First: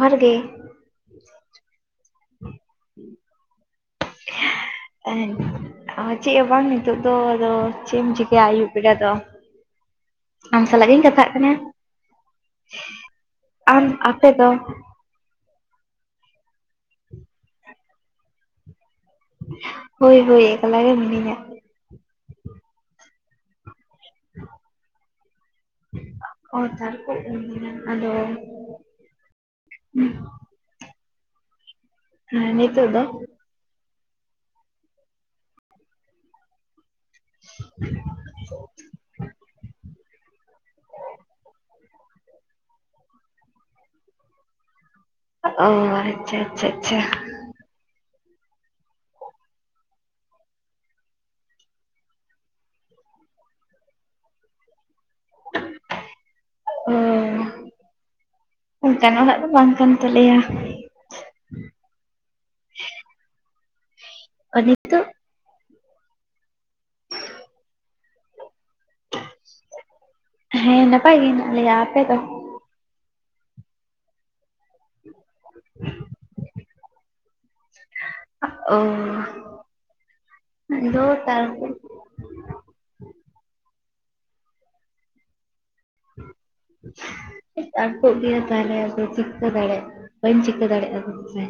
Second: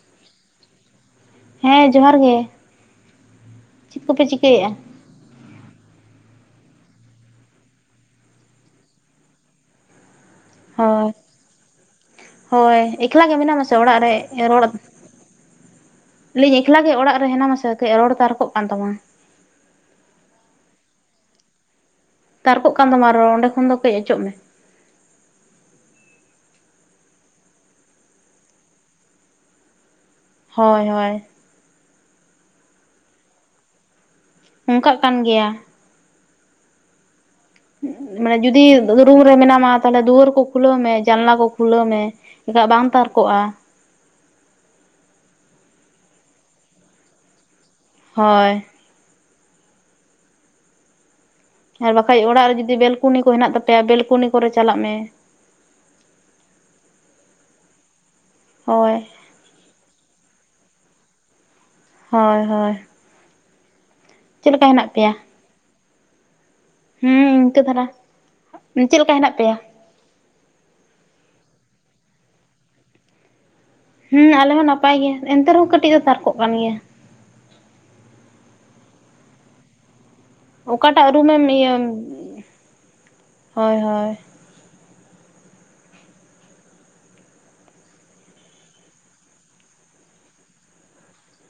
ᱵᱷᱟᱨ ᱜᱮ ᱦᱮᱸᱻ ᱡᱚᱦᱟᱨ ᱜᱮ ᱪᱮᱫ ᱠᱚᱯᱮ ᱪᱤᱠᱟᱹᱭᱮᱫᱼᱟ? ᱵᱟᱝ ᱟᱸᱡᱚᱢ ᱴᱷᱤᱠᱟᱹᱜ ᱠᱟᱱᱟ ᱪᱮᱫ ᱦᱚᱸ ᱵᱟᱝ ᱱᱤᱛᱳ ᱫᱚ ᱟᱫᱚ ᱪᱮᱫ ᱮᱢ ᱪᱤᱠᱟᱹᱭᱟ ᱟᱹᱭᱩᱵ ᱵᱮᱲᱟ ᱫᱚ, ᱟᱢ ᱥᱟᱞᱟᱜ ᱜᱤᱧ ᱦᱳᱭ, ᱠᱟᱛᱷᱟᱜ ᱠᱟᱱᱟ ᱦᱳᱭ ᱮᱠᱞᱟ ᱜᱮ ᱢᱮ ᱟᱥᱮ ᱟᱢ ᱚᱲᱟᱜ ᱨᱮ ᱟᱯᱮ ᱫᱚ ᱨᱚᱲ ᱟᱹᱞᱤᱧ ᱮᱠᱞᱟ ᱜᱮ ᱚᱲᱟᱜ ᱨᱮ ᱦᱮᱱᱟᱢᱟᱥᱮ ᱠᱟᱹᱡ ᱨᱚᱲ ᱛᱟᱨ ᱠᱚᱜ ᱠᱟᱱ ᱛᱟᱢᱟ, ᱦᱳᱭ-ᱦᱳᱭ ᱮᱠᱞᱟ ᱜᱮ ᱢᱤᱱᱟᱹᱧᱟ, ᱛᱟᱨᱠᱚᱜ ᱠᱟᱱ ᱛᱟᱢᱟ ᱨᱚᱲ ᱚᱸᱰᱮ ᱠᱷᱚᱱ ᱫᱚ ᱠᱟᱹᱡ ᱚᱪᱚᱜ ᱢᱮ, ᱛᱟᱨᱠᱚᱜ ᱠᱚᱱᱟ ᱟᱫᱚ ᱵᱟᱝ ᱟᱸᱡᱚᱢ ᱴᱷᱤᱠᱟᱹᱜ ᱠᱟᱱᱟ ᱦᱳᱭ-ᱦᱳᱭ ᱱᱤᱛᱚᱜ ᱫᱚ ᱚᱱᱠᱟᱜ ᱠᱟᱱ ᱜᱮᱭᱟ ᱵᱟᱝ ᱟᱸᱡᱚᱢᱚᱜ ᱠᱟᱱᱟ ᱢᱟᱱᱮ ᱡᱩᱫᱤ ᱨᱩᱢ ᱨᱮ ᱢᱮᱱᱟᱢᱟ ᱛᱟᱦᱚᱞᱮ ᱫᱩᱣᱟᱹᱨ ᱠᱚ ᱠᱷᱩᱞᱟᱹᱣ ᱢᱮ ᱡᱟᱱᱞᱟ ᱠᱚ ᱠᱷᱩᱞᱟᱹᱣ ᱢᱮ ᱮᱱᱠᱷᱟᱱ ᱵᱟᱝ ᱛᱟᱨᱠᱚᱜᱼᱟ᱾ ᱚᱜ ᱟᱪᱷᱟ-ᱟᱪᱷᱟ-ᱟᱪᱷᱟ᱾ ᱦᱳᱭ ᱦᱮᱸ ᱵᱟᱠᱷᱟᱡ ᱚᱲᱟᱜ ᱨᱮ ᱡᱩᱫᱤ ᱵᱮᱞᱠᱩᱱᱤ ᱠᱚ ᱦᱮᱱᱟᱜ ᱛᱟᱯᱮᱭᱟ ᱵᱮᱞᱠᱩᱱᱤ ᱠᱚ ᱨᱮ ᱪᱟᱞᱟᱜ ᱢᱮ᱾ ᱳᱦ ᱦᱳᱭ ᱚᱱᱠᱟᱱ ᱚᱲᱟᱜ ᱫᱚ ᱵᱟᱝ ᱠᱟᱱ ᱛᱟᱞᱮᱭᱟ ᱦᱳᱭ ᱦᱳᱭ ᱪᱮᱫ ᱞᱮᱠᱟ ᱦᱮᱱᱟᱜ ᱱᱤᱛᱚᱜ ᱯᱮᱭᱟ ᱦᱩᱸ ᱤᱱᱠᱟᱹ ᱫᱷᱟᱨᱟ ᱪᱮᱫ ᱞᱮᱠᱟ ᱦᱮᱱᱟᱜ ᱯᱮᱭᱟ ᱦᱮᱸ ᱱᱟᱯᱟᱭ ᱜᱮ ᱦᱮᱱᱟᱜ ᱞᱮᱭᱟ ᱟᱯᱮ ᱫᱚ ᱦᱩᱸ ᱟᱞᱮ ᱦᱚᱸ ᱱᱟᱯᱟᱭ ᱜᱮ ᱮᱱᱛᱮ ᱨᱮ ᱦᱚᱸ ᱠᱟᱹᱴᱤᱡ ᱫᱚ ᱛᱟᱨᱠᱚᱜ ᱠᱟᱱ ᱜᱮᱭᱟ ᱳᱻ ᱚᱠᱟᱴᱟᱜ ᱨᱩᱢᱮᱢ ᱤᱭᱟᱹ ᱦᱳᱭ ᱦᱳᱭ [inaudible] ᱛᱟᱨᱠᱚᱜ ᱜᱮᱭᱟ ᱛᱟᱦᱞᱮ ᱟᱫᱚ ᱪᱤᱠᱟᱹ ᱫᱟᱲᱮᱭᱟᱜ ᱟ ᱵᱟᱹᱧ ᱪᱤᱠᱟᱹ ᱫᱟᱲᱮᱭᱟᱜᱼᱟ ᱥᱮ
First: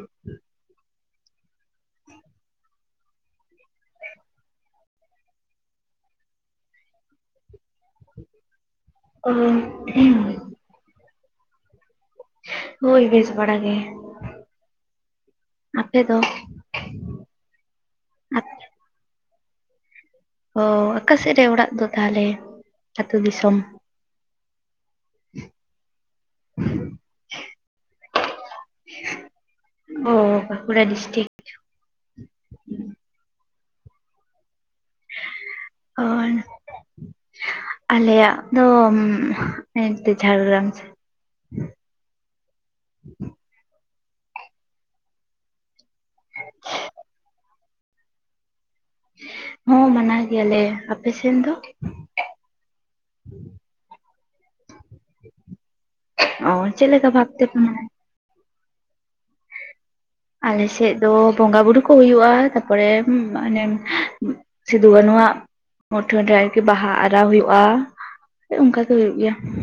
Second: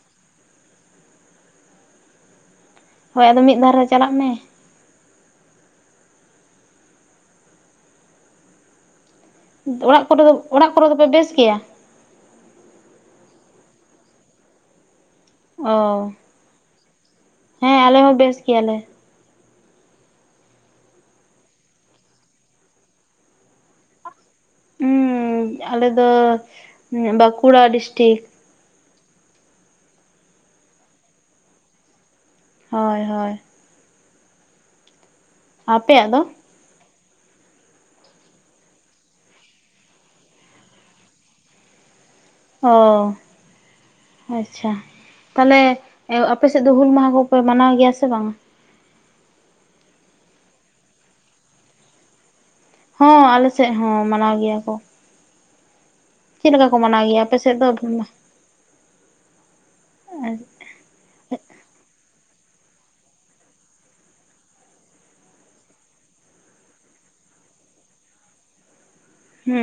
ᱦᱳᱭ ᱟᱫᱚ ᱢᱤᱫ ᱫᱷᱟᱨᱮ ᱪᱟᱞᱟᱜ ᱢᱮ [inaudible] ᱚᱲᱟᱜ ᱠᱚ ᱫᱚ ᱚᱲᱟᱜ ᱠᱚ ᱨᱮ ᱫᱚ ᱯᱮ ᱵᱮᱥ ᱜᱮᱭᱟ ᱦᱳᱭ ᱵᱮᱥ ᱵᱟᱲᱟ ᱜᱮ ᱚ ᱟᱯᱮ ᱫᱚ ᱦᱮᱸ ᱟᱞᱮ ᱦᱚᱸ ᱵᱮᱥ ᱜᱮᱭᱟᱞᱮ ᱚᱜ ᱟᱠᱟᱥᱮᱫ ᱨᱮ ᱚᱲᱟᱜ ᱫᱚ ᱛᱟᱦᱚᱞᱮ ᱟᱛᱳ ᱫᱤᱥᱚᱢ ᱩᱸ ᱟᱞᱮ ᱫᱚ ᱵᱟᱸᱠᱩᱲᱟ ᱰᱤᱥᱴᱤᱠ ᱚᱜ ᱵᱟᱸᱠᱩᱲᱟ ᱰᱤᱥᱴᱤᱠ ᱦᱳᱭ ᱦᱳᱭ ᱚ ᱟᱯᱮᱭᱟᱜ ᱫᱚ ᱟᱞᱮᱭᱟᱜ ᱫᱚ ᱦᱩᱸ ᱦᱟᱱᱛᱮ ᱡᱷᱟᱲᱜᱨᱟᱢ ᱥᱮᱫ ᱚᱻ ᱟᱪᱪᱷᱟ ᱛᱟᱦᱚᱞᱮ ᱟᱯᱮᱥᱮᱫ ᱫᱚ ᱦᱩᱞ ᱢᱟᱦᱟ ᱠᱚ ᱯᱮ ᱢᱟᱱᱟᱣ ᱜᱮᱭᱟ ᱥᱮ ᱵᱟᱝ ᱦᱚᱸ ᱢᱟᱱᱟᱣ ᱜᱮᱭᱟ ᱞᱮ ᱟᱯᱮ ᱥᱮᱱ ᱫᱚ ᱦᱚᱸ ᱟᱞᱮ ᱥᱮᱫ ᱦᱚᱸ ᱢᱟᱱᱟᱣ ᱜᱮᱭᱟ ᱠᱚ ᱪᱮᱫ ᱚ ᱞᱮᱠᱟ ᱠᱚ ᱢᱟᱱᱟᱣ ᱜᱮᱭᱟ ᱵᱷᱟᱵ ᱟᱯᱮᱥᱮᱫ ᱛᱮᱯᱮ ᱫᱚ ᱢᱟᱱᱟᱣᱟ? ᱟᱞᱮᱥᱮᱫ ᱫᱚ ᱵᱚᱸᱜᱟ ᱵᱩᱨᱩ ᱠᱚ ᱦᱩᱭᱩᱜᱼᱟ ᱛᱟᱯᱚᱨᱮ ᱢᱟᱱᱮ ᱥᱤᱫᱩ ᱠᱟᱹᱱᱩ ᱟᱜ ᱢᱩᱴᱷᱟᱹᱱ ᱨᱮ ᱟᱨᱠᱤ ᱵᱟᱦᱟ ᱟᱨᱟᱣ ᱦᱩᱭᱩᱜᱼᱟ ᱚᱱᱠᱟ ᱜᱮ ᱦᱩᱭᱩᱜ ᱜᱮᱭᱟ ᱦᱩᱸ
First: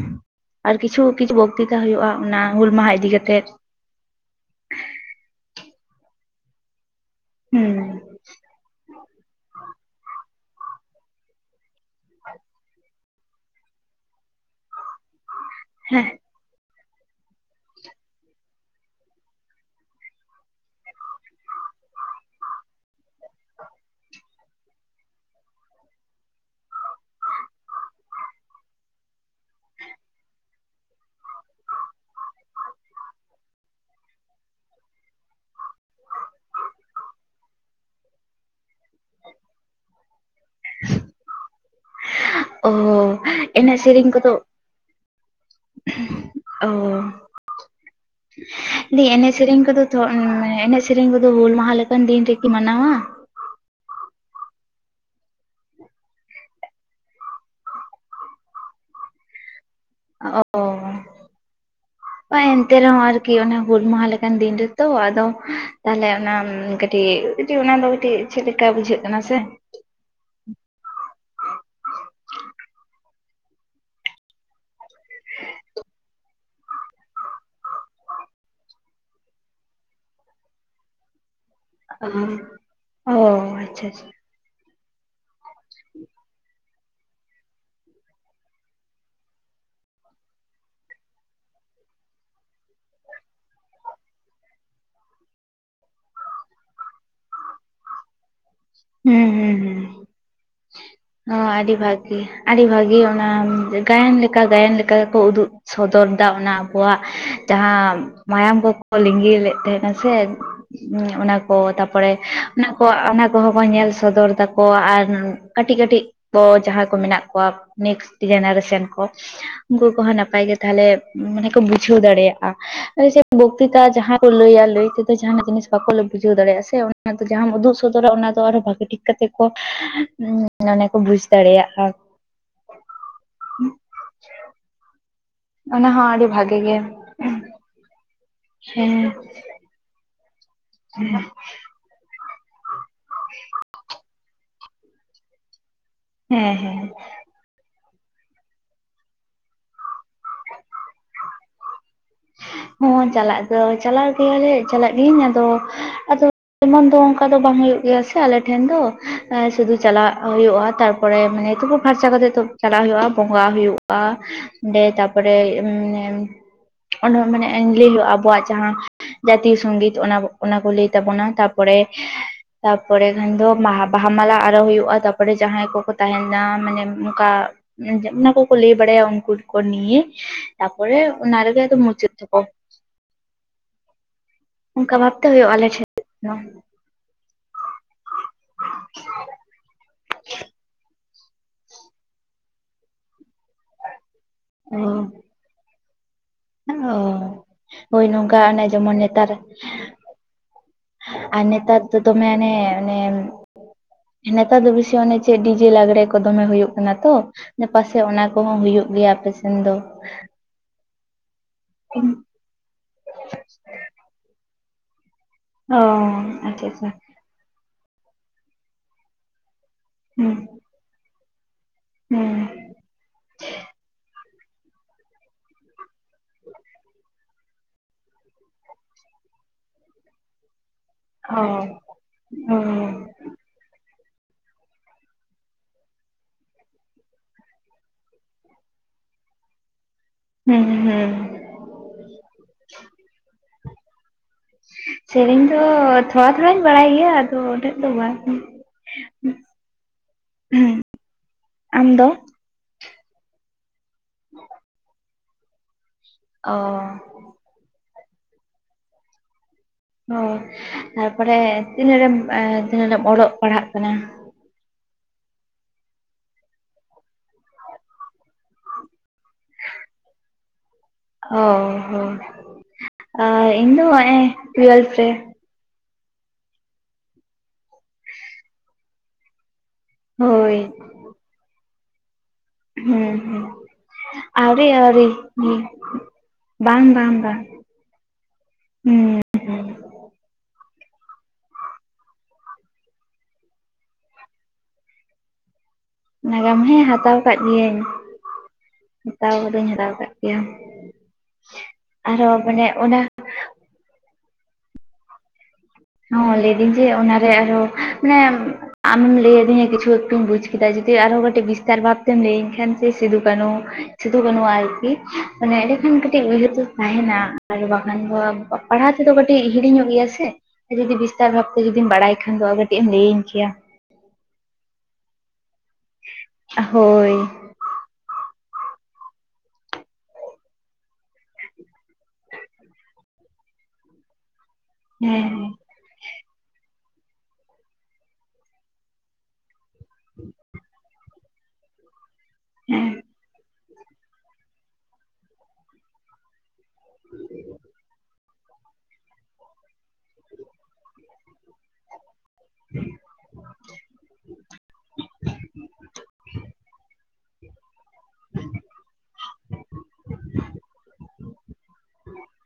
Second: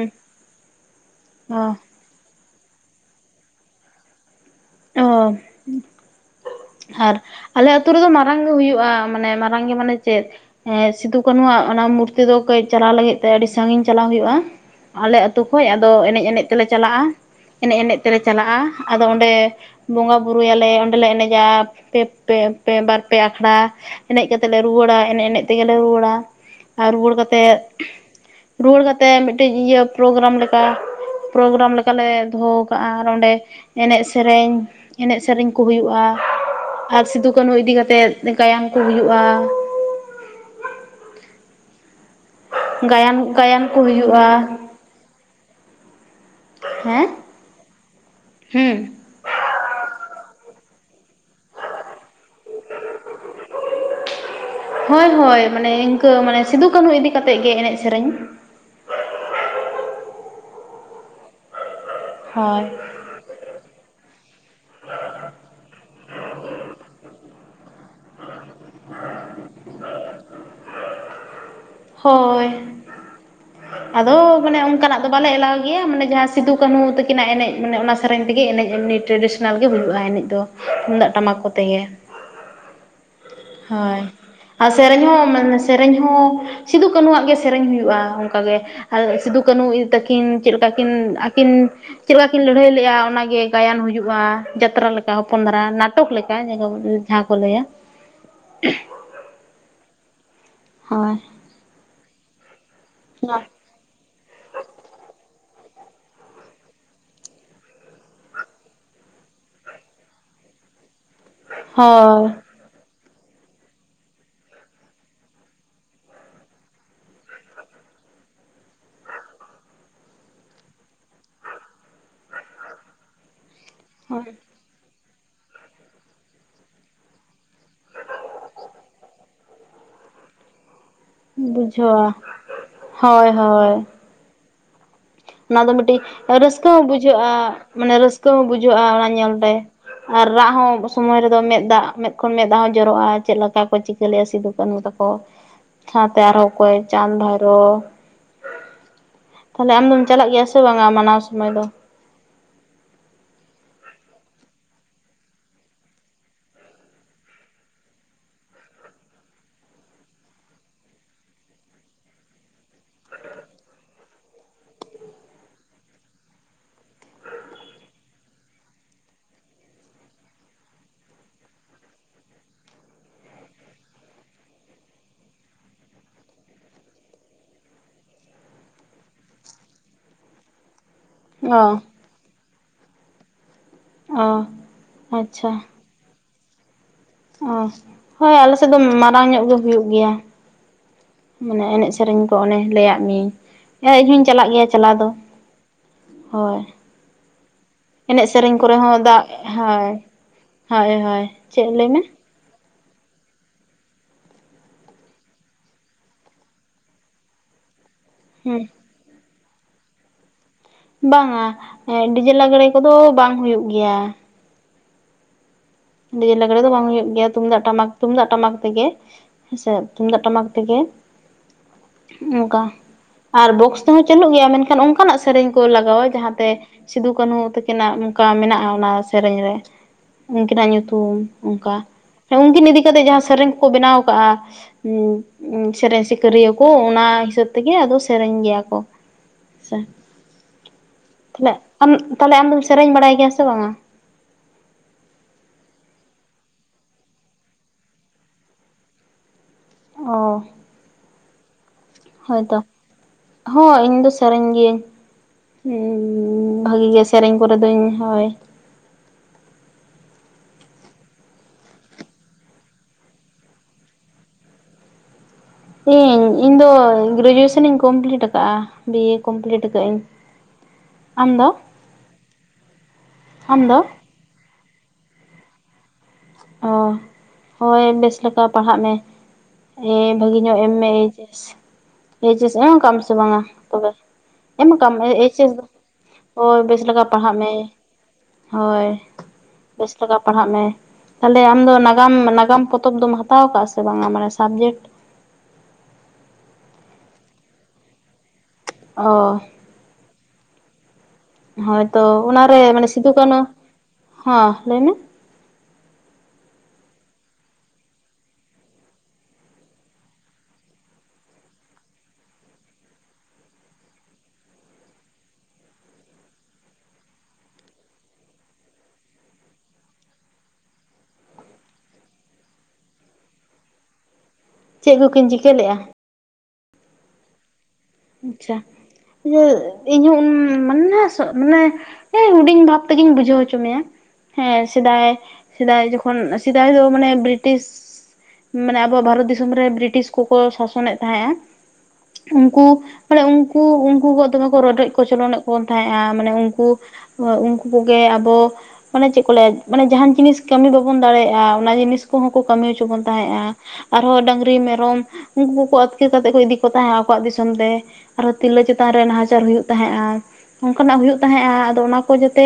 ᱟᱨ ᱠᱤᱪᱷᱩ ᱠᱤᱪᱷᱩ ᱚ ᱵᱚᱠᱛᱤᱛᱟ ᱦᱩᱭᱩᱜᱼᱟ ᱚᱱᱟ ᱦᱩᱞ ᱢᱟᱦᱟ ᱤᱫᱤ ᱠᱟᱛᱮᱫ ᱚ ᱟᱨ ᱦᱩᱸ ᱟᱞᱮ ᱟᱹᱛᱩ ᱨᱮ ᱫᱚ ᱢᱟᱨᱟᱝ ᱜᱮ ᱦᱩᱭᱩᱜᱼᱟ ᱢᱟᱱᱮ ᱢᱟᱨᱟᱝ ᱜᱮ ᱢᱟᱱᱮ ᱪᱮᱫ ᱮᱦ ᱥᱤᱫᱩ ᱠᱟᱹᱱᱩ ᱟᱜ ᱚᱱᱟ ᱢᱩᱨᱛᱤ ᱫᱚ ᱠᱟᱹᱡ ᱪᱟᱞᱟᱣ ᱞᱟᱹᱜᱤᱫ ᱛᱮ ᱟᱹᱰᱤ ᱥᱟᱹᱜᱤᱧ ᱪᱟᱞᱟᱣ ᱦᱩᱭᱩᱜᱼᱟ ᱟᱞᱮ ᱟᱛᱩ ᱠᱷᱚᱪ ᱟᱫᱚ ᱦᱮᱸ ᱮᱱᱮᱡ ᱮᱱᱮᱡ ᱛᱮ ᱞᱮ ᱪᱟᱞᱟᱜᱼᱟ ᱮᱱᱮᱡ ᱮᱱᱮᱡ ᱛᱮ ᱞᱮ ᱪᱟᱞᱟᱜᱼᱟ ᱟᱫᱚ ᱚᱸᱰᱮ ᱵᱚᱸᱜᱟ ᱵᱩᱨᱩ ᱭᱟᱞᱮ ᱚᱸᱰᱮ ᱞᱮ ᱮᱱᱮᱡᱟ ᱯᱮ ᱯᱮ ᱯᱮ ᱵᱟᱨ ᱯᱮ ᱟᱠᱷᱲᱟ ᱮᱱᱮᱡ ᱠᱟᱛᱮᱫ ᱞᱮ ᱨᱩᱣᱟᱹᱲᱟ ᱮᱱᱮᱡ ᱮᱱᱮᱡ ᱛᱮ ᱜᱮ ᱞᱮ ᱨᱩᱣᱟᱹᱲᱟ ᱟᱨ ᱨᱩᱣᱟᱹᱲ ᱠᱟᱛᱮᱫ ᱨᱩᱣᱟᱹᱲ ᱠᱟᱛᱮᱫ ᱢᱤᱫᱴᱮᱡ ᱤᱭᱟᱹ ᱯᱨᱳᱜᱨᱟᱢ ᱞᱮᱠᱟ ᱯᱨᱳᱜᱨᱟᱢ ᱞᱮᱠᱟ ᱞᱮ ᱫᱚᱦᱚ ᱠᱟᱜᱼᱟ ᱟᱨ ᱚᱸᱰᱮ ᱮᱱᱮᱡ ᱥᱮ ᱥᱮᱨᱮᱧ ᱮᱱᱮᱡ ᱥᱮᱨᱮᱧ ᱠᱚ ᱦᱩᱭᱩᱜᱼᱟ ᱟᱨ ᱥᱤᱫᱩ ᱠᱟᱹᱱᱩ ᱤᱫᱤ ᱠᱟᱛᱮᱫ ᱜᱟᱭᱟᱱ ᱠᱚ ᱦᱩᱭᱩᱜᱼᱟ ᱚ ᱜᱟᱭᱟᱱ ᱜᱟᱭᱟᱱ ᱮᱱᱮᱡ ᱠᱚ ᱥᱮᱨᱮᱧ ᱦᱩᱭᱩᱜᱼᱟ ᱠᱚᱫᱚ ᱚ [inaudible] ᱫᱤᱭᱮ ᱮᱱᱮᱡ ᱥᱮᱨᱮᱧ ᱠᱚᱫᱚ ᱮᱱᱮᱡ ᱥᱮᱨᱮᱧ ᱠᱚᱫᱚ ᱦᱩᱞ ᱢᱟᱦᱟ ᱞᱮᱠᱟᱱ ᱫᱤᱱ ᱨᱮ ᱠᱤ ᱢᱟᱱᱟᱣᱟ ᱾ ᱦᱳᱭ ᱦᱳᱭ, ᱢᱟᱱᱮ ᱤᱝᱠᱟᱹ ᱢᱟᱱᱮ ᱥᱤᱫᱩ ᱠᱟᱹᱱᱩ ᱤᱫᱤ ᱠᱟᱛᱮ ᱜᱮ ᱮᱱᱮᱡ ᱥᱮᱨᱮᱧ ᱾ ᱚ, ᱦᱳᱭ ᱮᱱᱛᱮ ᱨᱮᱦᱚᱸ ᱟᱨᱠᱤ ᱾ ᱠᱤ ᱚᱱᱟ ᱦᱩᱞ ᱢᱟᱦᱟ ᱞᱮᱠᱟᱱ ᱫᱤᱱ ᱨᱮᱛᱚ, ᱟᱫᱚ ᱛᱟᱦᱚᱞᱮ ᱚᱱᱟ ᱠᱟᱹᱴᱤᱡ ᱠᱟᱹᱴᱤᱡ ᱚᱱᱟ ᱫᱚ ᱠᱟᱹᱴᱤᱡ ᱪᱮᱫ ᱞᱮᱠᱟ ᱵᱩᱡᱷᱟᱹᱜ ᱠᱟᱱᱟ ᱥᱮ? [unintelligible] ᱦᱳᱭ ᱾ ᱟᱫᱚ ᱢᱟᱱᱮ ᱚᱱᱠᱟ ᱱᱟᱜ ᱫᱚ ᱵᱟᱞᱮ ᱮᱞᱟᱣ ᱜᱮᱭᱟ, ᱢᱟᱱᱮ ᱡᱟᱦᱟᱸ ᱥᱤᱫᱩ- ᱠᱟᱹᱱᱦᱩ ᱛᱟᱹᱠᱤᱱᱟᱜ ᱮᱱᱮᱡ, ᱢᱟᱱᱮ ᱚᱱᱟ ᱥᱮᱨᱮᱧ ᱛᱮᱜᱮ ᱮᱱᱮᱡ ᱮᱢᱱᱤ ᱴᱨᱮᱰᱤᱥᱚᱱᱟᱞ ᱜᱮ ᱦᱩᱭᱩᱜᱼᱟ, ᱮᱱᱮᱡ ᱫᱚ᱾ ᱛᱩᱢᱫᱟᱜ-ᱴᱟᱢᱟᱠ ᱠᱚ ᱛᱮ ᱜᱮ ᱾ ᱦᱚᱸ᱾ ᱦᱳᱭ, ᱟ ᱥᱮᱨᱮᱧ ᱦᱚᱸ ᱢᱮ ᱥᱮᱨᱮᱧ ᱦᱚᱸ ᱥᱤᱫᱩ-ᱠᱟᱹᱱᱦᱩᱣᱟᱜ ᱜᱮ ᱥᱮᱨᱮᱧ ᱦᱩᱭᱩᱜᱼᱟ, ᱚᱱᱠᱟ ᱜᱮ ᱾ ᱟᱨ ᱥᱤᱫᱩ ᱠᱟᱹᱱᱦᱩ ᱤᱫᱤ ᱛᱟᱹᱠᱤᱱ ᱪᱮᱫ ᱞᱮᱠᱟ ᱠᱤᱱ? ᱟᱹᱠᱤᱱ ᱪᱮᱫ ᱞᱮᱠᱟ ᱠᱤᱱ ᱞᱟᱹᱲᱦᱟᱹᱭ ᱞᱮᱫᱼᱟ? ᱚᱱᱟ ᱜᱮ ᱜᱟᱭᱟᱱ ᱦᱩᱭᱩᱜᱼᱟ, ᱡᱟᱛᱨᱟ ᱞᱮᱠᱟ ᱾ ᱦᱚᱯᱚᱱ ᱫᱷᱟᱹᱨᱟ ᱱᱟᱴᱚᱠ ᱞᱮᱠᱟ ᱾ ᱡᱟᱦᱟᱸ ᱠᱚ ᱞᱟᱹᱭᱟ ᱦᱩᱸ ᱦᱩᱸ ᱦᱩᱸ ᱾ ᱦᱳᱭ ᱾ ᱚ, ᱟᱹᱰᱤ ᱵᱷᱟᱹᱜᱤ, ᱟᱹᱰᱤ ᱵᱷᱟᱹᱜᱤ, ᱚᱱᱟ ᱜᱟᱭᱟᱱ ᱞᱮᱠᱟ ᱜᱟᱭᱟᱱ ᱞᱮᱠᱟ ᱠᱚ ᱩᱫᱩᱜ ᱥᱚᱫᱚᱨ ᱫᱟ, ᱚᱱᱟ ᱟᱵᱚᱣᱟᱜ ᱡᱟᱦᱟᱸ ᱢᱟᱭᱟᱢ ᱠᱚᱠᱚ ᱞᱤᱸᱜᱤ ᱞᱮᱫ ᱛᱟᱦᱮᱸᱱᱟ ᱥᱮ ᱚᱱᱟ ᱠᱚ ᱛᱟᱨᱯᱚᱨᱮ, ᱦᱳᱭ ᱚᱱᱟ ᱠᱚ, ᱚᱱᱟ ᱠᱚᱦᱚᱸ ᱵᱚᱱ ᱧᱮᱞ ᱥᱚᱫᱚᱨ ᱮᱫᱟ ᱠᱚ ᱟᱨ ᱠᱟᱹᱴᱤᱡ ᱠᱟᱹᱴᱤᱡ ᱠᱚ ᱡᱟᱦᱟᱸᱭ ᱠᱚ ᱢᱮᱱᱟᱜ ᱠᱚᱣᱟ᱾ ᱱᱮᱠᱥᱴ ᱡᱮᱱᱟᱨᱮᱥᱮᱱ ᱠᱚ, ᱩᱱᱠᱩ ᱠᱚᱦᱚᱸ ᱱᱟᱯᱟᱭ ᱜᱮ ᱛᱟᱦᱚᱸᱞᱮ ᱢᱟᱱᱮ ᱠᱚ ᱵᱩᱡᱷᱟᱹᱣ ᱫᱟᱲᱮᱭᱟᱜᱼᱟ ᱾ ᱵᱚᱠᱛᱤᱛᱟ ᱡᱟᱦᱟᱸ ᱠᱚ ᱞᱟᱹᱭᱟ ᱞᱟᱹᱭ ᱛᱮ ᱡᱟᱦᱟᱱᱟᱜ ᱡᱤᱱᱤᱥ ᱵᱟᱠᱚ ᱵᱩᱡᱷᱟᱹᱣ ᱫᱟᱲᱮᱭᱟᱜᱼᱟ ᱥᱮ, ᱚᱱᱟ ᱫᱚ ᱡᱟᱦᱟᱸ ᱩᱫᱩᱜ ᱥᱚᱫᱽᱨᱟ ᱚᱱᱟ ᱫᱚ ᱟᱨᱚ ᱵᱷᱟᱹᱜᱤ ᱴᱷᱤᱠ ᱠᱟᱛᱮ ᱠᱚ, ᱟᱱᱮ ᱚᱱᱟ ᱠᱚ ᱵᱩᱡ ᱵᱩᱡᱷᱟᱹᱣᱼᱟ, ᱦᱳᱭ ᱦᱳᱭ ᱾ ᱚᱱᱟ ᱫᱚ ᱢᱤᱫᱴᱤᱡ ᱦᱚᱸ ᱟᱹᱰᱤ ᱵᱷᱟᱜᱮ ᱨᱟᱹᱥᱠᱟᱹ ᱜᱮ ᱦᱚᱸ ᱵᱩᱡᱷᱟᱹᱜ ᱵᱩᱡᱷᱟᱹᱜᱼᱟ, ᱢᱟᱱᱮ ᱨᱟᱹᱥᱠᱟᱹ ᱦᱚᱸ ᱵᱩᱡᱷᱟᱹᱜᱼᱟ᱾ ᱚᱱᱟ ᱦᱮᱸ ᱧᱮᱞ ᱛᱮ ᱟᱨ ᱨᱟᱜ ᱦᱚᱸ ᱥᱚᱢᱚᱭ ᱨᱮᱫᱚ ᱢᱮᱫ ᱫᱟᱜ ᱢᱮᱫ ᱠᱷᱚᱱ ᱢᱮᱫ ᱫᱟᱜ ᱦᱚᱸ ᱡᱚᱨᱚᱜᱼᱟ᱾ ᱪᱮᱫ ᱞᱮᱠᱟ ᱠᱚ ᱪᱤᱠᱟᱹ ᱞᱮᱫᱼᱟ, ᱥᱤᱫᱩᱼ ᱠᱟᱹᱱᱦᱩ ᱛᱟᱠᱚ? ᱥᱟᱶᱛᱮ ᱟᱨᱦᱚᱸ ᱦᱮᱸ ᱚᱠᱚᱭ ᱦᱮᱸ ᱪᱟᱸᱫᱽ ᱵᱷᱟᱭᱨᱳ ᱾ ᱛᱟᱦᱞᱮ ᱟᱢ ᱫᱚᱢ ᱪᱟᱞᱟᱜ ᱜᱮᱭᱟ ᱥᱮ ᱵᱟᱝᱼᱟ ᱢᱟᱱᱟᱣ ᱥᱚᱢᱚᱭ ᱫᱚ? ᱦᱚᱸ, ᱪᱟᱞᱟᱜ ᱫᱚ ᱪᱟᱞᱟᱜ ᱜᱮᱭᱟ ᱞᱮ, ᱪᱟᱞᱟᱜ ᱜᱤᱭᱟᱹᱧ, ᱟᱫᱚ ᱟᱫᱚ ᱮᱢᱚᱱ ᱫᱚ ᱚᱱᱠᱟ ᱫᱚ ᱵᱟᱝ ᱦᱩᱭᱩᱜ ᱜᱮᱭᱟ ᱥᱮ, ᱟᱞᱮ ᱴᱷᱮᱱ ᱫᱚ, ᱥᱩᱫᱷᱩ ᱪᱟᱞᱟᱜ ᱦᱩᱭᱩᱜᱼᱟ ᱾ ᱛᱟᱨᱯᱚᱨᱮ ᱢᱟᱱᱮ ᱛᱩᱯᱩ ᱯᱷᱟᱹᱨᱪᱟ ᱠᱟᱛᱮ ᱛᱚ ᱪᱟᱞᱟᱜ ᱦᱩᱭᱩᱜᱼᱟ᱾ ᱵᱚᱸᱜᱟ ᱦᱩᱭᱩᱜᱼᱟ ᱾ ᱚᱸᱰᱮ ᱛᱟᱨᱯᱚᱨᱮ ᱚᱱᱟ ᱢᱟᱱᱮ ᱞᱟᱹᱭ ᱦᱩᱭᱩᱜᱼᱟ, ᱟᱵᱚᱣᱟᱜ ᱡᱟᱦᱟᱸ ᱡᱟᱛᱤᱭᱚ ᱥᱚᱝᱜᱤᱛ, ᱚᱱᱟ ᱚᱱᱟ ᱠᱚ ᱞᱟᱹᱭ ᱛᱟᱵᱚᱱᱟ, ᱛᱟᱯᱚᱨᱮ ᱛᱟᱯᱚᱨᱮ ᱠᱷᱟᱱ ᱫᱚ ᱵᱟᱦᱟ ᱢᱟᱞᱟ ᱟᱨᱟᱣ ᱦᱩᱭᱩᱜᱼᱟ, ᱛᱟᱯᱚᱨᱮ ᱡᱟᱦᱟᱸᱭ ᱠᱚᱠᱚ ᱛᱟᱦᱮᱱᱟ᱾ ᱢᱟᱱᱮ ᱚᱱᱠᱟ ᱡᱮ ᱚᱱᱟ ᱠᱚ ᱠᱚ ᱞᱟᱹᱭ ᱵᱟᱲᱟᱭ ᱩᱱᱠᱩ ᱠᱚ ᱱᱤᱭᱮ, ᱛᱟᱯᱚᱨᱮ ᱚᱱᱟ ᱨᱮᱜᱮ ᱚ ᱠᱚ ᱢᱩᱪᱟᱹᱫ ᱛᱟᱠᱚ, ᱚ ᱚᱱᱠᱟ ᱵᱷᱟᱵᱽ ᱛᱮ ᱦᱩᱭᱩᱜ ᱟᱪᱪᱷᱟ ᱟᱞᱮ ᱴᱷᱮᱱ ᱾ [inaudible] ᱚ, ᱦᱳᱭ ᱟᱞᱮ ᱥᱮᱫ ᱫᱚ ᱢᱟᱨᱟᱝ ᱧᱚᱜ ᱜᱮ ᱦᱩᱭᱩᱜ ᱜᱮᱭᱟ᱾ ᱢᱟᱱᱮ ᱮᱱᱮᱡ ᱥᱮᱨᱮᱧ ᱠᱚ ᱚᱱᱮ ᱞᱟᱹᱭ ᱟᱫᱚ ᱢᱤᱭᱟᱹᱧ, ᱤᱧ ᱦᱚᱧ ᱪᱟᱞᱟᱜ ᱜᱮᱭᱟ ᱪᱟᱞᱟᱣ ᱫᱚ ᱾ ᱚ ᱦᱳᱭ ᱾ ᱚ, ᱦᱳᱭ ᱱᱚᱝᱠᱟ ᱚᱱᱮ ᱠᱚᱨᱮ ᱡᱮᱢᱚᱱ ᱦᱚᱸ ᱫᱟᱜ ᱱᱮᱛᱟᱨ ᱦᱳᱭ ᱦᱳᱭ ᱦᱳᱭ ᱟᱨ ᱪᱮᱫ ᱱᱮᱛᱟᱨ ᱞᱟᱹᱭ ᱫᱚ ᱢᱮ ᱫᱚᱢᱮ ᱚᱱᱮ ᱚᱱᱮ ᱱᱮᱛᱟᱨ ᱫᱚ ᱵᱮᱥᱤ ᱚᱱᱮ ᱪᱮᱫ ᱰᱤᱡᱮ ᱞᱟᱜᱽᱲᱮ ᱠᱚ ᱫᱚᱢᱮ ᱦᱩᱭᱩᱜ ᱠᱟᱱᱟ ᱛᱚ? ᱯᱟᱥᱮᱡ ᱚᱱᱟ ᱠᱚᱦᱚᱸ ᱦᱮᱸ ᱦᱩᱭᱩᱜ ᱜᱮᱭᱟ ᱟᱯᱮ ᱥᱮᱱ ᱫᱚ? ᱵᱟᱝᱼᱟ, ᱰᱤᱡᱮ ᱞᱟᱜᱽᱬᱮ ᱠᱚᱫᱚ ᱵᱟᱝ ᱦᱩᱭᱩᱜ ᱜᱮᱭᱟ ᱾ ᱚ ᱰᱮᱡᱮ ᱞᱟᱜᱲᱮ ᱟᱪᱪᱷᱟ ᱫᱚ ᱵᱟᱝ ᱟᱪᱪᱷᱟ ᱦᱩᱭᱩᱜ ᱜᱮᱭᱟ, ᱛᱩᱢᱫᱟᱜ ᱴᱟᱢᱟᱠ, ᱛᱩᱢᱫᱟᱜ ᱴᱟᱢᱟᱠ ᱛᱮᱜᱮ, ᱦᱮᱸᱥᱮ ᱛᱩᱢᱫᱟᱜ ᱦᱩᱸ ᱴᱟᱢᱟᱠ ᱛᱮᱜᱮ, ᱦᱩᱸ ᱚᱝᱠᱟ, ᱟᱨ ᱵᱚᱠᱥ ᱛᱮᱦᱚᱸ ᱪᱟᱹᱞᱩᱜ ᱜᱮᱭᱟ ᱢᱮᱱᱠᱷᱟᱱ ᱚᱝᱠᱟᱱᱟᱜ ᱥᱮᱨᱮᱧ ᱠᱚ ᱞᱟᱜᱟᱣᱟ ᱡᱟᱦᱟᱸᱛᱮ ᱥᱤᱫᱩ ᱠᱟᱹᱱᱦᱩ ᱛᱟᱹᱠᱤᱱᱟᱜ ᱚᱝᱠᱟ ᱢᱮᱱᱟᱜᱼᱟ ᱚᱱᱟ ᱥᱮᱨᱮᱧ ᱨᱮ᱾ ᱩᱱᱠᱤᱱᱟᱜ ᱧᱩᱛᱩᱢ ᱚ ᱚᱝᱠᱟ, ᱦᱮᱸ ᱩᱱᱠᱤᱱ ᱤᱫᱤ ᱚ ᱠᱟᱛᱮᱜ ᱡᱟᱦᱟᱸ ᱥᱮᱨᱮᱧ ᱠᱚᱠᱚ ᱵᱮᱱᱟᱣ ᱠᱟᱜ-ᱟ [inaudible] ᱥᱮᱨᱮᱧ ᱥᱤᱠᱟᱹᱨᱤᱭᱟᱹ ᱠᱚ ᱚᱱᱟ ᱦᱤᱥᱟᱹᱵ ᱛᱮᱜᱮ ᱟᱫᱚ ᱥᱮᱨᱮᱧ ᱜᱮᱭᱟ ᱠᱚ᱾ [inaudible] ᱦᱩᱸ ᱦᱩᱸ ᱛᱟᱦᱚᱞᱮ ᱟᱢ, ᱛᱟᱞᱚᱦᱮ ᱟᱢ ᱫᱚᱢ ᱥᱮᱨᱮᱧ ᱵᱟᱲᱟᱭ ᱜᱮᱭᱟ ᱥᱮ ᱵᱟᱝᱟ? ᱥᱮᱨᱮᱧ ᱫᱚ ᱛᱷᱚᱲᱟ ᱛᱷᱚᱲᱟᱧ ᱵᱟᱲᱟᱭ ᱜᱮᱭᱟ ᱟᱫᱚ ᱩᱱᱟᱹᱜ ᱫᱚ ᱵᱟᱝ᱾ ᱚ᱾ ᱦᱩᱸ᱾ ᱦᱳᱭᱛᱚ, ᱦᱚᱸ ᱤᱧ ᱫᱚ ᱥᱮᱨᱮᱧ ᱜᱤᱭᱟᱹᱧ᱾ ᱚ ᱦᱩᱸ, ᱵᱷᱟᱜᱤ ᱜᱮ ᱥᱮᱨᱮᱧ ᱠᱚᱨᱮ ᱫᱩᱧ ᱦᱳᱭ᱾ ᱚ, ᱛᱟᱨᱯᱚᱨᱮ ᱛᱤᱱᱟᱹᱜ ᱨᱮᱢ ᱛᱤᱱᱟᱹᱢ ᱨᱮᱢ ᱚᱞᱚᱜ ᱯᱟᱲᱦᱟᱜ ᱠᱟᱱᱟ? ᱤᱧ, ᱤᱧ ᱫᱚ ᱜᱨᱮᱡᱩᱭᱮᱥᱮᱱᱤᱧ ᱠᱚᱢᱯᱞᱤᱴ ᱟᱠᱟᱜᱼᱟ ᱵᱤ. ᱮ. ᱠᱚᱢᱯᱞᱤᱴ ᱟᱹᱠᱟᱹᱜ ᱟᱹᱧ᱾ [inaudible] ᱚ ᱦᱚ, [unintelligible] ᱤᱧ ᱫᱚ [unintelligible] ᱴᱩᱭᱮᱞᱵᱷ ᱨᱮ᱾ ᱚ, ᱦᱳᱭ ᱵᱮᱥ ᱞᱮᱠᱟ ᱯᱟᱲᱦᱟᱜ ᱢᱮ᱾ ᱮ ᱵᱷᱟᱹᱜᱤ ᱦᱳᱭ ᱧᱚᱜ ᱮᱢ ᱢᱮ ᱮᱭᱤᱪ. ᱮᱥ. ᱾ ᱮᱭᱤᱪ. ᱮᱥ. ᱮᱢ ᱠᱟᱜ-ᱟᱢ ᱥᱮ ᱦᱩᱸ ᱵᱟᱝᱟ ᱦᱩᱸ ᱛᱚᱵᱮ? ᱟᱹᱣᱨᱤ ᱮᱢ ᱠᱟᱜ ᱢᱮ ᱟᱹᱣᱨᱤ ᱮᱭᱤᱪ. ᱮᱥ. ᱫᱚ᱾ ᱦᱳᱭ ᱵᱮᱥ ᱵᱟᱝ ᱞᱮᱠᱟ ᱵᱟᱝ ᱯᱟᱲᱦᱟᱜ ᱵᱟᱝ ᱢᱮ᱾ ᱦᱳᱭ ᱦᱩᱸ ᱵᱮᱥ ᱞᱮᱠᱟ ᱯᱟᱲᱦᱟᱜ ᱢᱮ᱾ ᱛᱟᱦᱚᱞᱮ ᱟᱢᱫᱚ ᱱᱟᱜᱟᱢ ᱱᱟᱜᱟᱢ ᱯᱚᱛᱚᱵ ᱫᱚᱢ ᱦᱟᱛᱟᱣ ᱠᱟᱜ-ᱟ ᱥᱮ ᱵᱟᱝᱟ ᱢᱟᱱᱮ ᱥᱟᱵᱡᱮᱠᱴ? ᱱᱟᱜᱟᱢ ᱦᱮᱸ ᱦᱟᱛᱟᱣ ᱠᱟᱜ ᱜᱤᱭᱟᱹᱧ, ᱚ ᱦᱟᱛᱟᱣ ᱠᱟᱹᱫᱟᱹᱧ ᱦᱟᱛᱟᱣ ᱠᱟᱜ ᱜᱮᱭᱟ᱾ ᱦᱳᱭᱛᱚ ᱟᱨᱦᱚᱸ ᱚᱱᱟᱨᱮ ᱢᱟᱱᱮ ᱚᱱᱟ ᱥᱤᱫᱩ ᱠᱟᱹᱱᱦᱩ, ᱦᱚᱸ ᱞᱟᱹᱭ ᱢᱮ? ᱦᱚᱸ ᱞᱟᱹᱭᱫᱟᱹᱧ ᱡᱮ ᱚᱱᱟᱨᱮ ᱟᱨᱚ ᱢᱟᱱᱮ ᱟᱢᱮᱢ ᱞᱟᱹᱭᱟᱹᱫᱤᱧᱟ ᱠᱤᱪᱷᱩ ᱮᱠᱴᱩᱧ ᱵᱩᱡ ᱠᱮᱫᱟ ᱡᱩᱫᱤ ᱟᱨᱦᱚᱸ ᱠᱟᱹᱴᱤᱡ ᱵᱤᱥᱛᱟᱨ ᱵᱷᱟᱵ ᱛᱮᱢ ᱞᱟᱹᱭᱟᱹᱧ ᱠᱷᱟᱱ ᱥᱮ ᱥᱤᱫᱩ ᱠᱟᱹᱱᱩ ᱥᱤᱫᱩ ᱠᱟᱹᱱᱩᱜᱼᱟ ᱟᱨᱠᱤ, ᱢᱟᱱᱮ ᱮᱸᱰᱮᱠᱷᱟᱱ ᱠᱟᱹᱴᱤᱡ ᱩᱭᱦᱟᱹᱨ ᱫᱚ ᱛᱟᱦᱮᱸᱱᱟ ᱟᱨ ᱵᱟᱠᱷᱟᱱ ᱫᱚ ᱯᱟᱲᱦᱟᱣ ᱛᱮᱫᱚ ᱠᱟᱹᱴᱤᱡ ᱦᱤᱲᱤᱧᱚᱜ ᱜᱮᱭᱟ ᱥᱮ᱾ ᱡᱩᱫᱤ ᱵᱤᱥᱛᱟᱨ ᱵᱷᱟᱵ ᱛᱮ ᱡᱩᱫᱤᱢ ᱵᱟᱲᱟᱭ ᱠᱷᱟᱱ ᱫᱚ ᱠᱟᱹᱴᱤᱡ ᱮᱢ ᱞᱟᱹᱭᱟᱹᱧ ᱠᱮᱭᱟ᱾ ᱪᱮᱫ ᱠᱚᱠᱤᱱ ᱪᱤᱠᱟᱹ ᱞᱮᱜ-ᱟ᱾ ᱦᱳᱭ᱾ ᱟᱪᱪᱷᱟ, ᱤᱭᱟᱹ ᱤᱧᱦᱚᱸ ᱩᱱ ᱢᱟᱱᱮ ᱥᱚ ᱢᱟᱱᱮ ᱮᱭ ᱦᱩᱰᱤᱧ ᱵᱷᱟᱵ ᱛᱮᱜᱤᱧ ᱵᱩᱡᱷᱟᱹᱣ ᱦᱚᱪᱚ ᱢᱮᱭᱟ, ᱦᱮᱸ ᱥᱮᱫᱟᱭ ᱦᱮᱸ ᱥᱮᱫᱟᱭ ᱡᱚ ᱠᱷᱚᱱ ᱥᱮᱫᱟᱭ ᱫᱚ ᱢᱟᱱᱮ ᱵᱨᱤᱴᱤᱥ, ᱢᱟᱱᱮ ᱟᱵᱚᱣᱟᱜ ᱵᱷᱟᱨᱚᱛ ᱫᱤᱥᱚᱢ ᱨᱮ ᱵᱨᱤᱴᱤᱥ ᱠᱚᱠᱚ ᱥᱟᱥᱚᱱᱮᱜ ᱛᱟᱦᱮᱸᱜ-ᱟ᱾ ᱩᱱᱠᱩ ᱦᱮᱸ ᱩᱝᱠᱩ ᱩᱱᱠᱩ ᱠᱚ ᱫᱚᱢᱮ ᱠᱚ ᱨᱚᱰᱚᱡ ᱠᱚᱪᱚᱞᱚᱱᱮᱫ ᱵᱚᱱ ᱛᱟᱦᱮᱸᱫᱼᱟ ᱢᱟᱱᱮ ᱩᱱᱠᱩ ᱩᱱᱠᱩ ᱠᱚᱜᱮ ᱟᱵᱚ ᱢᱟᱱᱮ ᱪᱮᱫ ᱠᱚ ᱞᱟᱹᱭᱟ ᱢᱟᱱᱮ ᱡᱟᱦᱟᱸᱱ ᱡᱤᱱᱤᱥ ᱠᱟᱹᱢᱤ ᱵᱟᱵᱚᱱ ᱫᱟᱲᱮᱭᱟᱜᱼᱟ ᱚᱱᱟ ᱡᱤᱱᱤᱥ ᱠᱚᱦᱚᱸ ᱠᱚ ᱠᱟᱹᱢᱤ ᱦᱚᱪᱚ ᱵᱚᱱ ᱛᱟᱦᱮᱸᱜᱼᱟ, ᱟᱨᱦᱚᱸ ᱰᱟᱹᱝᱨᱤ, ᱢᱮᱨᱚᱢ ᱩᱝᱠᱩ ᱠᱚᱠᱚ ᱟᱹᱛᱠᱤᱨ ᱠᱟᱛᱮᱫ ᱠᱚ ᱤᱫᱤ ᱠᱚ ᱛᱟᱦᱮᱸᱫᱼᱟ ᱟᱠᱚᱣᱟᱜ ᱫᱤᱥᱚᱢ ᱛᱮ, ᱟᱨᱦᱚᱸ ᱛᱤᱨᱞᱟᱹ ᱪᱮᱛᱟᱱ ᱨᱮ ᱱᱟᱦᱟᱪᱟᱨ ᱦᱩᱭᱩᱜ ᱛᱟᱦᱮᱸᱫᱼᱟ᱾ ᱚᱱᱠᱟᱱᱟᱜ ᱦᱩᱭᱩᱜ ᱛᱟᱦᱮᱸᱜᱼᱟ ᱟᱫᱚ ᱚᱱᱟ ᱠᱚ ᱡᱟᱛᱮ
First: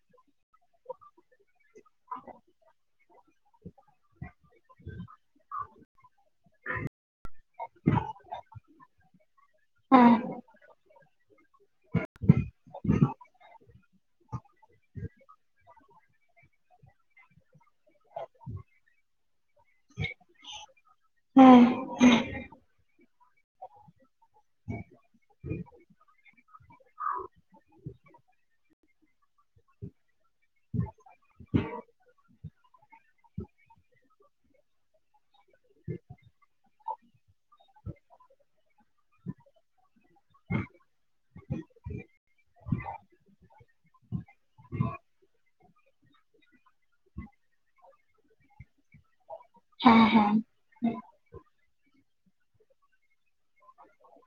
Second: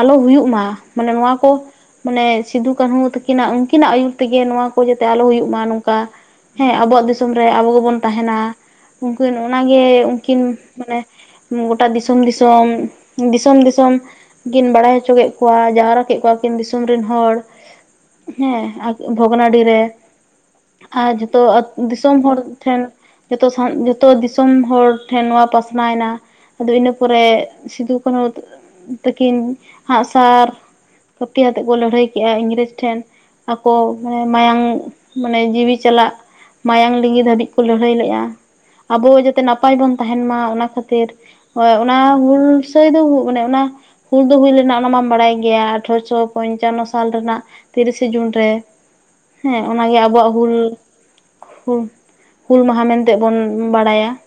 ᱟᱞᱚ ᱦᱩᱭᱩᱜ ᱢᱟ ᱢᱟᱱᱮ ᱱᱚᱣᱟ ᱠᱚ ᱢᱟᱱᱮ ᱥᱤᱫᱩ ᱠᱟᱹᱱᱦᱩ ᱛᱟᱹᱠᱤᱱᱟᱜ ᱩᱱᱠᱤᱱᱟᱜ ᱟᱹᱭᱩᱨ ᱛᱮᱜᱮ ᱱᱚᱣᱟ ᱠᱚ ᱡᱟᱛᱮ ᱟᱞᱚ ᱦᱩᱭᱩᱜ ᱢᱟ ᱱᱚᱝᱠᱟ ᱦᱮᱸ ᱟᱵᱚᱣᱟᱜ ᱫᱤᱥ ᱥᱚᱢ ᱨᱮ ᱟᱵᱚ ᱜᱮᱵᱚᱱ ᱛᱟᱦᱮᱸᱱᱟ, ᱩᱝᱠᱤᱱ ᱚᱱᱟ ᱜᱮ ᱦᱮᱸ ᱩᱝᱠᱤᱱ ᱢᱟᱱᱮ ᱜᱚᱴᱟ ᱫᱤᱥᱚᱢ ᱫᱤᱥᱚᱢ, ᱫᱤᱥᱚᱢ ᱫᱤᱥᱚᱢ ᱠᱤᱱ ᱵᱟᱲᱟᱭ ᱦᱚᱪᱚ ᱠᱮᱫ ᱠᱚᱣᱟ, ᱡᱟᱣᱨᱟ ᱠᱮᱫ ᱠᱚᱣᱟ ᱠᱤᱱ ᱫᱤᱥᱚᱢ ᱨᱮᱱ ᱦᱚᱲ, ᱦᱮᱸ ᱵᱷᱚᱜᱽᱱᱟᱰᱤ ᱨᱮ᱾ ᱟᱨ ᱡᱚᱛᱚ ᱦᱮᱸ ᱦᱮᱸ ᱟᱛ ᱫᱤᱥᱚᱢ ᱦᱚᱲ ᱴᱷᱮᱱ ᱡᱚᱛᱚ ᱥᱟᱶ ᱡᱚᱛᱚ ᱫᱤᱥ ᱫᱤᱥᱚᱢ ᱦᱚᱲ ᱴᱷᱮᱱ ᱱᱚᱣᱟ ᱯᱟᱥᱱᱟᱣᱱᱟ, ᱟᱫᱚ ᱤᱱᱟᱹ ᱯᱚᱨᱮ ᱥᱤᱫᱩ ᱠᱟᱱᱦᱩ ᱛᱟᱠᱤᱱ ᱦᱟᱸᱜ ᱥᱟᱨ ᱠᱟᱹᱯᱤ ᱟᱛᱮᱫ ᱠᱚ ᱞᱟᱹᱲᱦᱟᱹᱭ ᱠᱮᱜᱼᱟ ᱤᱝᱨᱮᱡᱽ ᱴᱷᱮᱱ ᱟᱠᱚ ᱢᱟᱱᱮ ᱢᱟᱭᱟᱝ ᱢᱟᱱᱮ ᱡᱤᱣᱤ ᱪᱟᱞᱟᱜ ᱢᱟᱭᱟᱝ ᱞᱤᱸᱜᱤ ᱫᱷᱟᱹᱵᱤᱡ ᱠᱚ ᱞᱟᱹᱲᱦᱟᱹᱭ ᱞᱮᱫᱼᱟ, ᱟᱵᱚ ᱡᱟᱛᱮ ᱱᱟ ᱯᱟᱭ ᱵᱚᱱ ᱛᱟᱦᱮᱱ ᱢᱟ ᱚᱱᱟ ᱠᱷᱟᱹᱛᱤᱨ ᱾ ᱚᱱᱟ ᱦᱩᱞᱥᱟᱹᱭ ᱫᱚ ᱢᱟᱱᱮ ᱚᱱᱟ ᱦᱩᱞ ᱫᱚ ᱦᱩᱭ ᱞᱮᱱᱟ ᱚᱱᱟ ᱢᱟᱢ ᱵᱟᱲᱟᱭ ᱜᱮᱭᱟ ᱟᱴᱷᱨᱚᱥᱚ ᱯᱚᱧᱪᱟᱱᱱᱚ ᱥᱟᱞ ᱨᱮᱱᱟᱜ ᱛᱤᱨᱤᱥᱮ ᱡᱩᱱ ᱨᱮ ᱦᱮᱸ᱾ ᱚᱱᱟ ᱜᱮ ᱦᱮᱸ ᱟᱵᱚᱣᱟᱜ ᱦᱮᱸ ᱦᱩᱞ ᱾ ᱦᱩᱞ, ᱦᱩᱞ ᱢᱟᱦᱟ ᱢᱮᱱᱛᱮ ᱵᱚᱱ ᱵᱟᱰᱟᱭᱟ ᱾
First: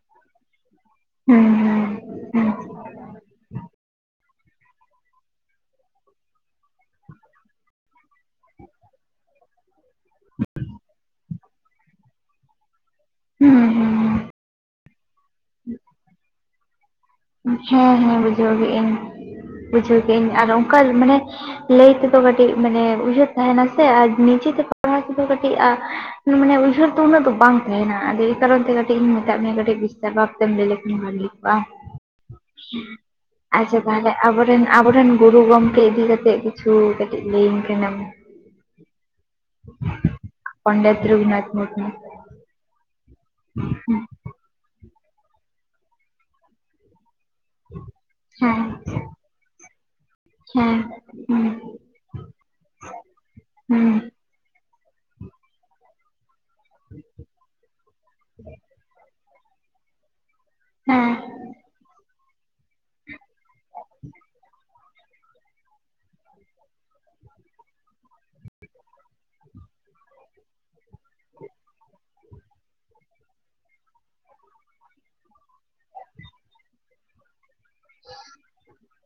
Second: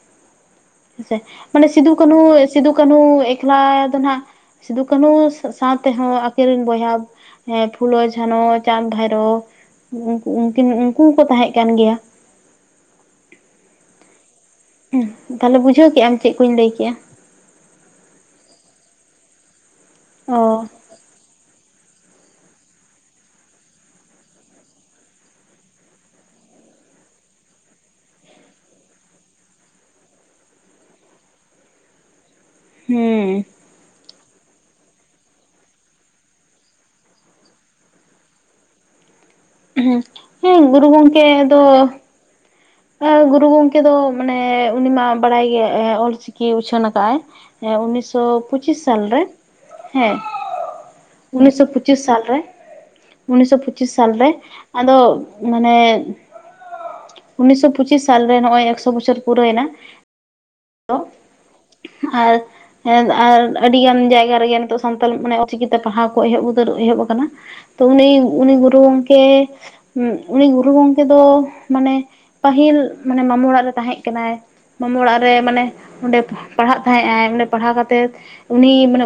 ᱦᱮᱸ ᱥᱮ ᱦᱮᱸ ᱢᱟᱱᱮ ᱥᱤᱫᱩ ᱠᱟᱹᱱᱩ, ᱦᱮᱸ ᱥᱤᱫᱩᱼᱠᱟᱹᱱᱩ ᱮᱠᱞᱟ ᱫᱚ ᱱᱟᱜ ᱥᱤᱫᱩ ᱠᱟᱱᱩ ᱥᱟᱶ ᱛᱮᱦᱚᱸ ᱟᱹᱠᱤᱨ ᱨᱮᱱ ᱵᱚᱭᱦᱟ ᱦᱮᱸ ᱯᱷᱩᱞᱳ ᱡᱷᱟᱱᱚ ᱪᱟᱸᱱ ᱵᱷᱟᱭᱨᱳ ᱩᱱ ᱩᱱᱠᱩ ᱠᱚᱠᱚ ᱛᱟᱦᱮᱸᱫ ᱠᱟᱱ ᱜᱮᱭᱟ ᱾ ᱦᱩᱸ ᱦᱩᱸ ᱦᱩᱸ ᱦᱮᱸ ᱛᱟᱦᱚᱞᱮ ᱵᱩᱡᱷᱟᱹᱣ ᱠᱮᱜ ᱟᱢ ᱪᱮᱫ ᱠᱩᱧ ᱞᱟᱹᱭ ᱠᱮᱫᱼᱟ ᱾ ᱦᱮᱸ, ᱦᱮᱸ ᱵᱩᱡᱷᱟᱹᱣ ᱠᱮᱫ ᱟᱹᱧ ᱵᱩᱡᱷᱟᱹᱣ ᱠᱮᱫ ᱟᱹᱧ ᱚ ᱟᱨ ᱚᱱᱠᱟ ᱢᱟᱱᱮ ᱞᱟᱹᱭ ᱛᱮᱫᱚ ᱠᱟᱹᱴᱤᱡ ᱢᱟᱱᱮ ᱩᱭᱦᱟᱹᱨ ᱛᱟᱦᱮᱱᱟ ᱥᱮ ᱟᱨ ᱱᱤᱡᱮ ᱛᱮ ᱯᱟᱲᱦᱟᱣ ᱛᱮᱫᱚ ᱠᱟᱹᱴᱤᱡ ᱢᱟᱱᱮ ᱩᱭᱦᱟᱹᱨ ᱫᱚ ᱩᱱᱟᱹᱜ ᱫᱚ ᱵᱟᱝ ᱛᱟᱦᱮᱱᱟ᱾ ᱟᱫᱚ ᱮᱭ ᱠᱟᱨᱚᱱ ᱛᱮ ᱠᱟᱹᱴᱤᱡ ᱤᱧ ᱢᱮᱫ ᱢᱮᱭᱟ ᱠᱟᱹᱴᱤᱡ ᱵᱤᱥᱛᱟᱨ ᱵᱷᱟ ᱵᱛᱮ ᱞᱟᱹᱭ ᱞᱮᱠᱷᱟᱡ ᱵᱷᱟᱜᱤ ᱠᱚᱜᱼᱟ ᱦᱩᱸ ᱾ ᱟᱪᱪᱷᱟ ᱛᱟᱦᱚᱞᱮ ᱟᱵᱚᱨᱮᱱ, ᱟᱵᱚᱨᱮᱱ ᱜᱩᱨᱩ ᱜᱚᱢᱠᱮ ᱤᱫᱤ ᱠᱟᱛᱮᱫ, ᱠᱤᱪᱷᱩ ᱠᱟᱹᱴᱤᱡ ᱞᱟᱹᱭᱟᱹᱧ ᱠᱟᱱᱟᱢ ᱦᱮᱸ ᱜᱩᱨᱩ ᱯᱚᱱᱰᱤᱛ ᱜᱚᱝᱠᱮ ᱨᱚᱜᱷᱩᱱᱟᱛᱷ ᱫᱚ ᱢᱩᱨᱢᱩ ᱮᱻ ᱜᱩᱨᱩ ᱜᱚᱝᱠᱮ ᱫᱚ ᱢᱟᱱᱮ ᱩᱱᱤ ᱢᱟ ᱵᱟᱲᱟᱭ ᱜᱮ ᱚᱞ ᱪᱤᱠᱤ ᱩᱪᱷᱟᱹᱱ ᱟᱠᱟᱫ ᱟᱭ ᱦᱮᱸ ᱩᱱᱤᱥᱥᱚ ᱦᱮᱸ ᱯᱚᱸᱪᱤᱥ ᱥᱟᱞ ᱨᱮ ᱦᱮᱸ ᱦᱮᱸ ᱾ ᱦᱩᱸ ᱩᱱᱤᱥᱚ ᱯᱩᱪᱤᱥ ᱥᱟᱞ ᱨᱮ, ᱩᱱᱤᱥᱚ ᱦᱩᱸ ᱯᱩᱪᱤᱥ ᱥᱟᱞ ᱨᱮ ᱟᱫᱚ ᱢᱟᱱᱮ [inaudible] ᱩᱱᱤᱥᱚ ᱯᱚᱸᱪᱤᱥ ᱥᱟᱞ ᱨᱮ ᱱᱚᱜᱼᱚᱭ ᱮᱠᱥᱚ ᱵᱚᱪᱷᱚᱨ ᱯᱩᱨᱟᱹᱭᱮᱱᱟ ᱦᱮᱸ ᱦᱮᱸ ᱾ ᱟᱨ, ᱟᱨ ᱟᱹᱰᱤ ᱜᱟᱱ ᱡᱟᱭᱜᱟ ᱨᱮᱜᱮ ᱱᱤᱛᱚᱜ ᱥᱟᱱᱛᱟᱲ ᱠᱷᱚᱱᱟᱜ ᱚᱞ ᱪᱤᱠᱤ ᱛᱮ ᱯᱟᱲᱟᱣ ᱠᱚ ᱮᱦᱚᱵ ᱩᱛᱟᱹᱨ ᱮᱦᱚᱵ ᱟᱠᱟᱱᱟ ᱾ ᱛᱚ ᱩᱱᱤ, ᱩᱱᱤ ᱜᱩᱨᱩ ᱜᱚᱢᱠᱮ ᱩᱱᱤ ᱜᱩᱨᱩ ᱜᱚᱢᱠᱮ ᱫᱚ ᱢᱟᱱᱮ ᱯᱟᱹᱦᱤᱞ ᱢᱟᱱᱮ ᱢᱟᱢᱩ ᱚᱲᱟᱜ ᱨᱮ ᱛᱟᱦᱮᱸ ᱠᱟᱱᱟᱭ ᱴᱟᱴᱟ ᱚᱲᱟᱜ ᱨᱮ ᱢᱟᱱᱮ ᱚᱸᱰᱮ ᱯᱟᱲᱦᱟᱜ ᱛᱟᱦᱮᱸᱜ ᱟᱭ᱾ ᱚᱸᱰᱮ ᱯᱟᱲᱦᱟᱣ ᱠᱟᱛᱮᱫ ᱩᱱᱤ ᱢᱟᱱᱮ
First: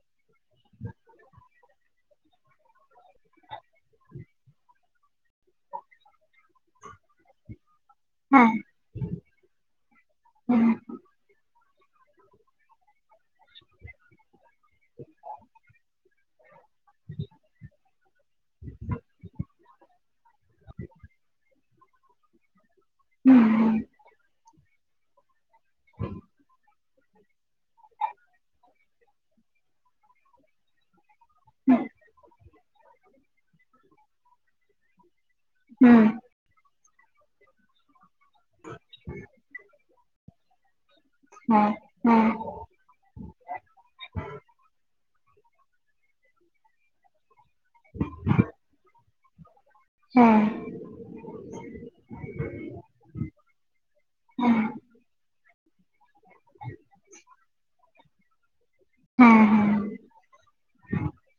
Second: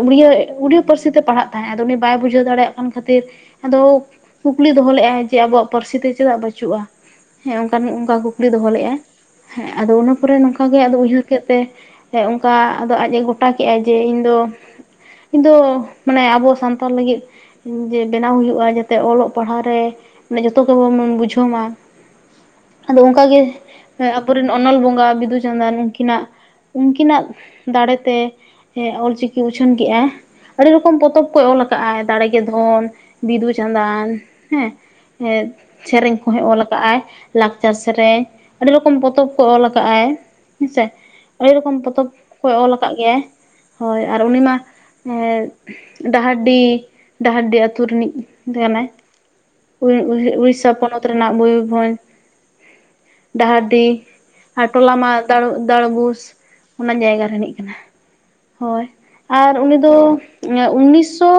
ᱩᱲᱤᱭᱟ ᱯᱟᱹᱨᱥᱤ ᱛᱮ ᱯᱟᱲᱦᱟᱜ ᱛᱟᱦᱮᱸᱜ, ᱟᱫᱚ ᱩᱱᱤ ᱵᱟᱭ ᱵᱩᱡᱷᱟᱹᱣ ᱫᱟᱲᱮᱭᱟᱜᱼᱟ᱾ ᱠᱷᱟᱹᱛᱤᱨ ᱟᱫᱚ ᱠᱩᱠᱞᱤ ᱫᱚᱦᱚ ᱞᱮᱫᱼᱟ ᱡᱮ ᱟᱵᱚᱣᱟᱜ ᱯᱟᱹᱨᱥᱤ ᱛᱮ ᱪᱮᱫᱟᱜ ᱵᱟᱹᱪᱩᱜᱼᱟ᱾ ᱦᱮᱸ ᱚᱱᱠᱟᱱ ᱚᱠᱟ ᱠᱩᱠᱞᱤ ᱫᱚᱦᱚ ᱞᱮᱫ ᱟᱭ ᱦᱮᱸ, ᱟᱫᱚ ᱚᱱᱟ ᱯᱚᱨᱮ ᱱᱚᱝ ᱦᱩᱸ ᱜᱮ ᱟᱫ ᱩᱭᱦᱟᱹᱨ ᱪᱤᱠᱟᱹᱜ ᱛᱮ ᱚᱱᱠᱟ ᱟᱫᱚ ᱟᱡᱮ ᱜᱚᱴᱟ ᱠᱮᱫᱟᱭ ᱡᱮ ᱤᱧ ᱫᱚ, ᱤᱧ ᱫᱚ ᱢᱟᱱᱮ ᱟᱵᱚ ᱥᱟᱱ ᱛᱟᱲ ᱞᱟᱹᱜᱤᱫ ᱡᱮ ᱵᱮᱱᱟᱣ ᱦᱩᱭᱩᱜᱼᱟ, ᱡᱟᱛᱮ ᱚᱞᱚᱜ ᱯᱟᱲᱦᱟᱜ ᱨᱮ ᱡᱚᱛᱚ ᱜᱮᱵᱚᱱ ᱵᱩᱡᱷᱟᱹᱣ ᱢᱟ ᱾ ᱟᱫᱚ ᱚᱱᱠᱟ ᱜᱮ ᱦᱩᱸ ᱦᱩᱸ ᱟᱵᱚᱨᱮᱱ ᱚᱱᱚᱞ ᱵᱚᱸᱜᱟ ᱵᱤᱫᱩᱼᱪᱟᱸᱫᱟᱱ, ᱩᱱᱠᱤᱱᱟᱜ ᱤᱱᱠᱤᱱᱟᱜ ᱫᱟᱲᱮ ᱛᱮ ᱚᱞ ᱪᱤᱠᱤ ᱩᱪᱷᱟᱹᱱ ᱠᱮᱫᱟᱭ᱾ ᱟᱹᱰᱤ ᱨᱚᱠᱚᱢ ᱯᱚᱛᱚᱵ ᱠᱚᱭ ᱚᱞ ᱟᱠᱟᱫ ᱟᱭ, ᱫᱟᱲᱮᱜᱮ ᱫᱷᱚ, ᱵᱤᱫᱩᱼᱪᱟᱸᱫᱟᱱ ᱦᱮᱸ ᱦᱩᱸ ᱥᱮᱨᱮᱧ ᱚᱞ ᱟᱠᱟᱫ ᱟᱭ ᱾ ᱞᱟᱠᱪᱟᱨ ᱥᱮᱨᱮᱧ ᱟᱹᱰᱤ ᱨᱚᱠᱚᱢ ᱯᱚᱛᱚᱵ ᱠᱚ ᱚᱞ ᱟᱠᱟᱫ ᱟᱭ ᱦᱮᱸ ᱥᱮ ᱾ ᱟᱹᱰᱤ ᱦᱮᱸ ᱨᱚᱠᱚᱢ ᱯᱚᱛᱚᱵ ᱦᱮᱸ ᱠᱚᱭ ᱚᱞ ᱟᱠᱟᱫ ᱜᱮᱭᱟᱭ ᱾ ᱦᱳᱭ ᱟᱨ ᱩᱱᱤ ᱢᱟ ᱰᱟᱦᱟᱨᱰᱤ ᱰᱟᱦᱟᱨᱰᱤ ᱟᱛᱳ ᱨᱤᱱᱤᱡ ᱠᱟᱱᱟᱭ᱾ ᱦᱮᱸ ᱤᱲᱤᱥᱥᱟ ᱯᱚᱱᱚᱛ ᱨᱮᱱᱟᱜ ᱢᱚᱭᱩᱨᱵᱷᱚᱸᱡᱽ [inaudible] ᱰᱟᱦᱟᱨᱰᱤ ᱦᱮᱸ ᱟᱨ ᱴᱚᱞᱟ ᱢᱟ ᱫᱟᱲᱩᱜ ᱫᱟᱲᱵᱩᱥ ᱚᱱᱟ ᱡᱟᱭᱜᱟ ᱨᱮᱱᱤᱡ ᱠᱟᱱᱟ᱾ ᱦᱳᱭ ᱦᱮᱸ ᱟᱨ ᱩᱱᱤ ᱦᱮᱸ ᱫᱚ ᱮᱸ ᱩᱱᱤᱥᱼᱥᱚ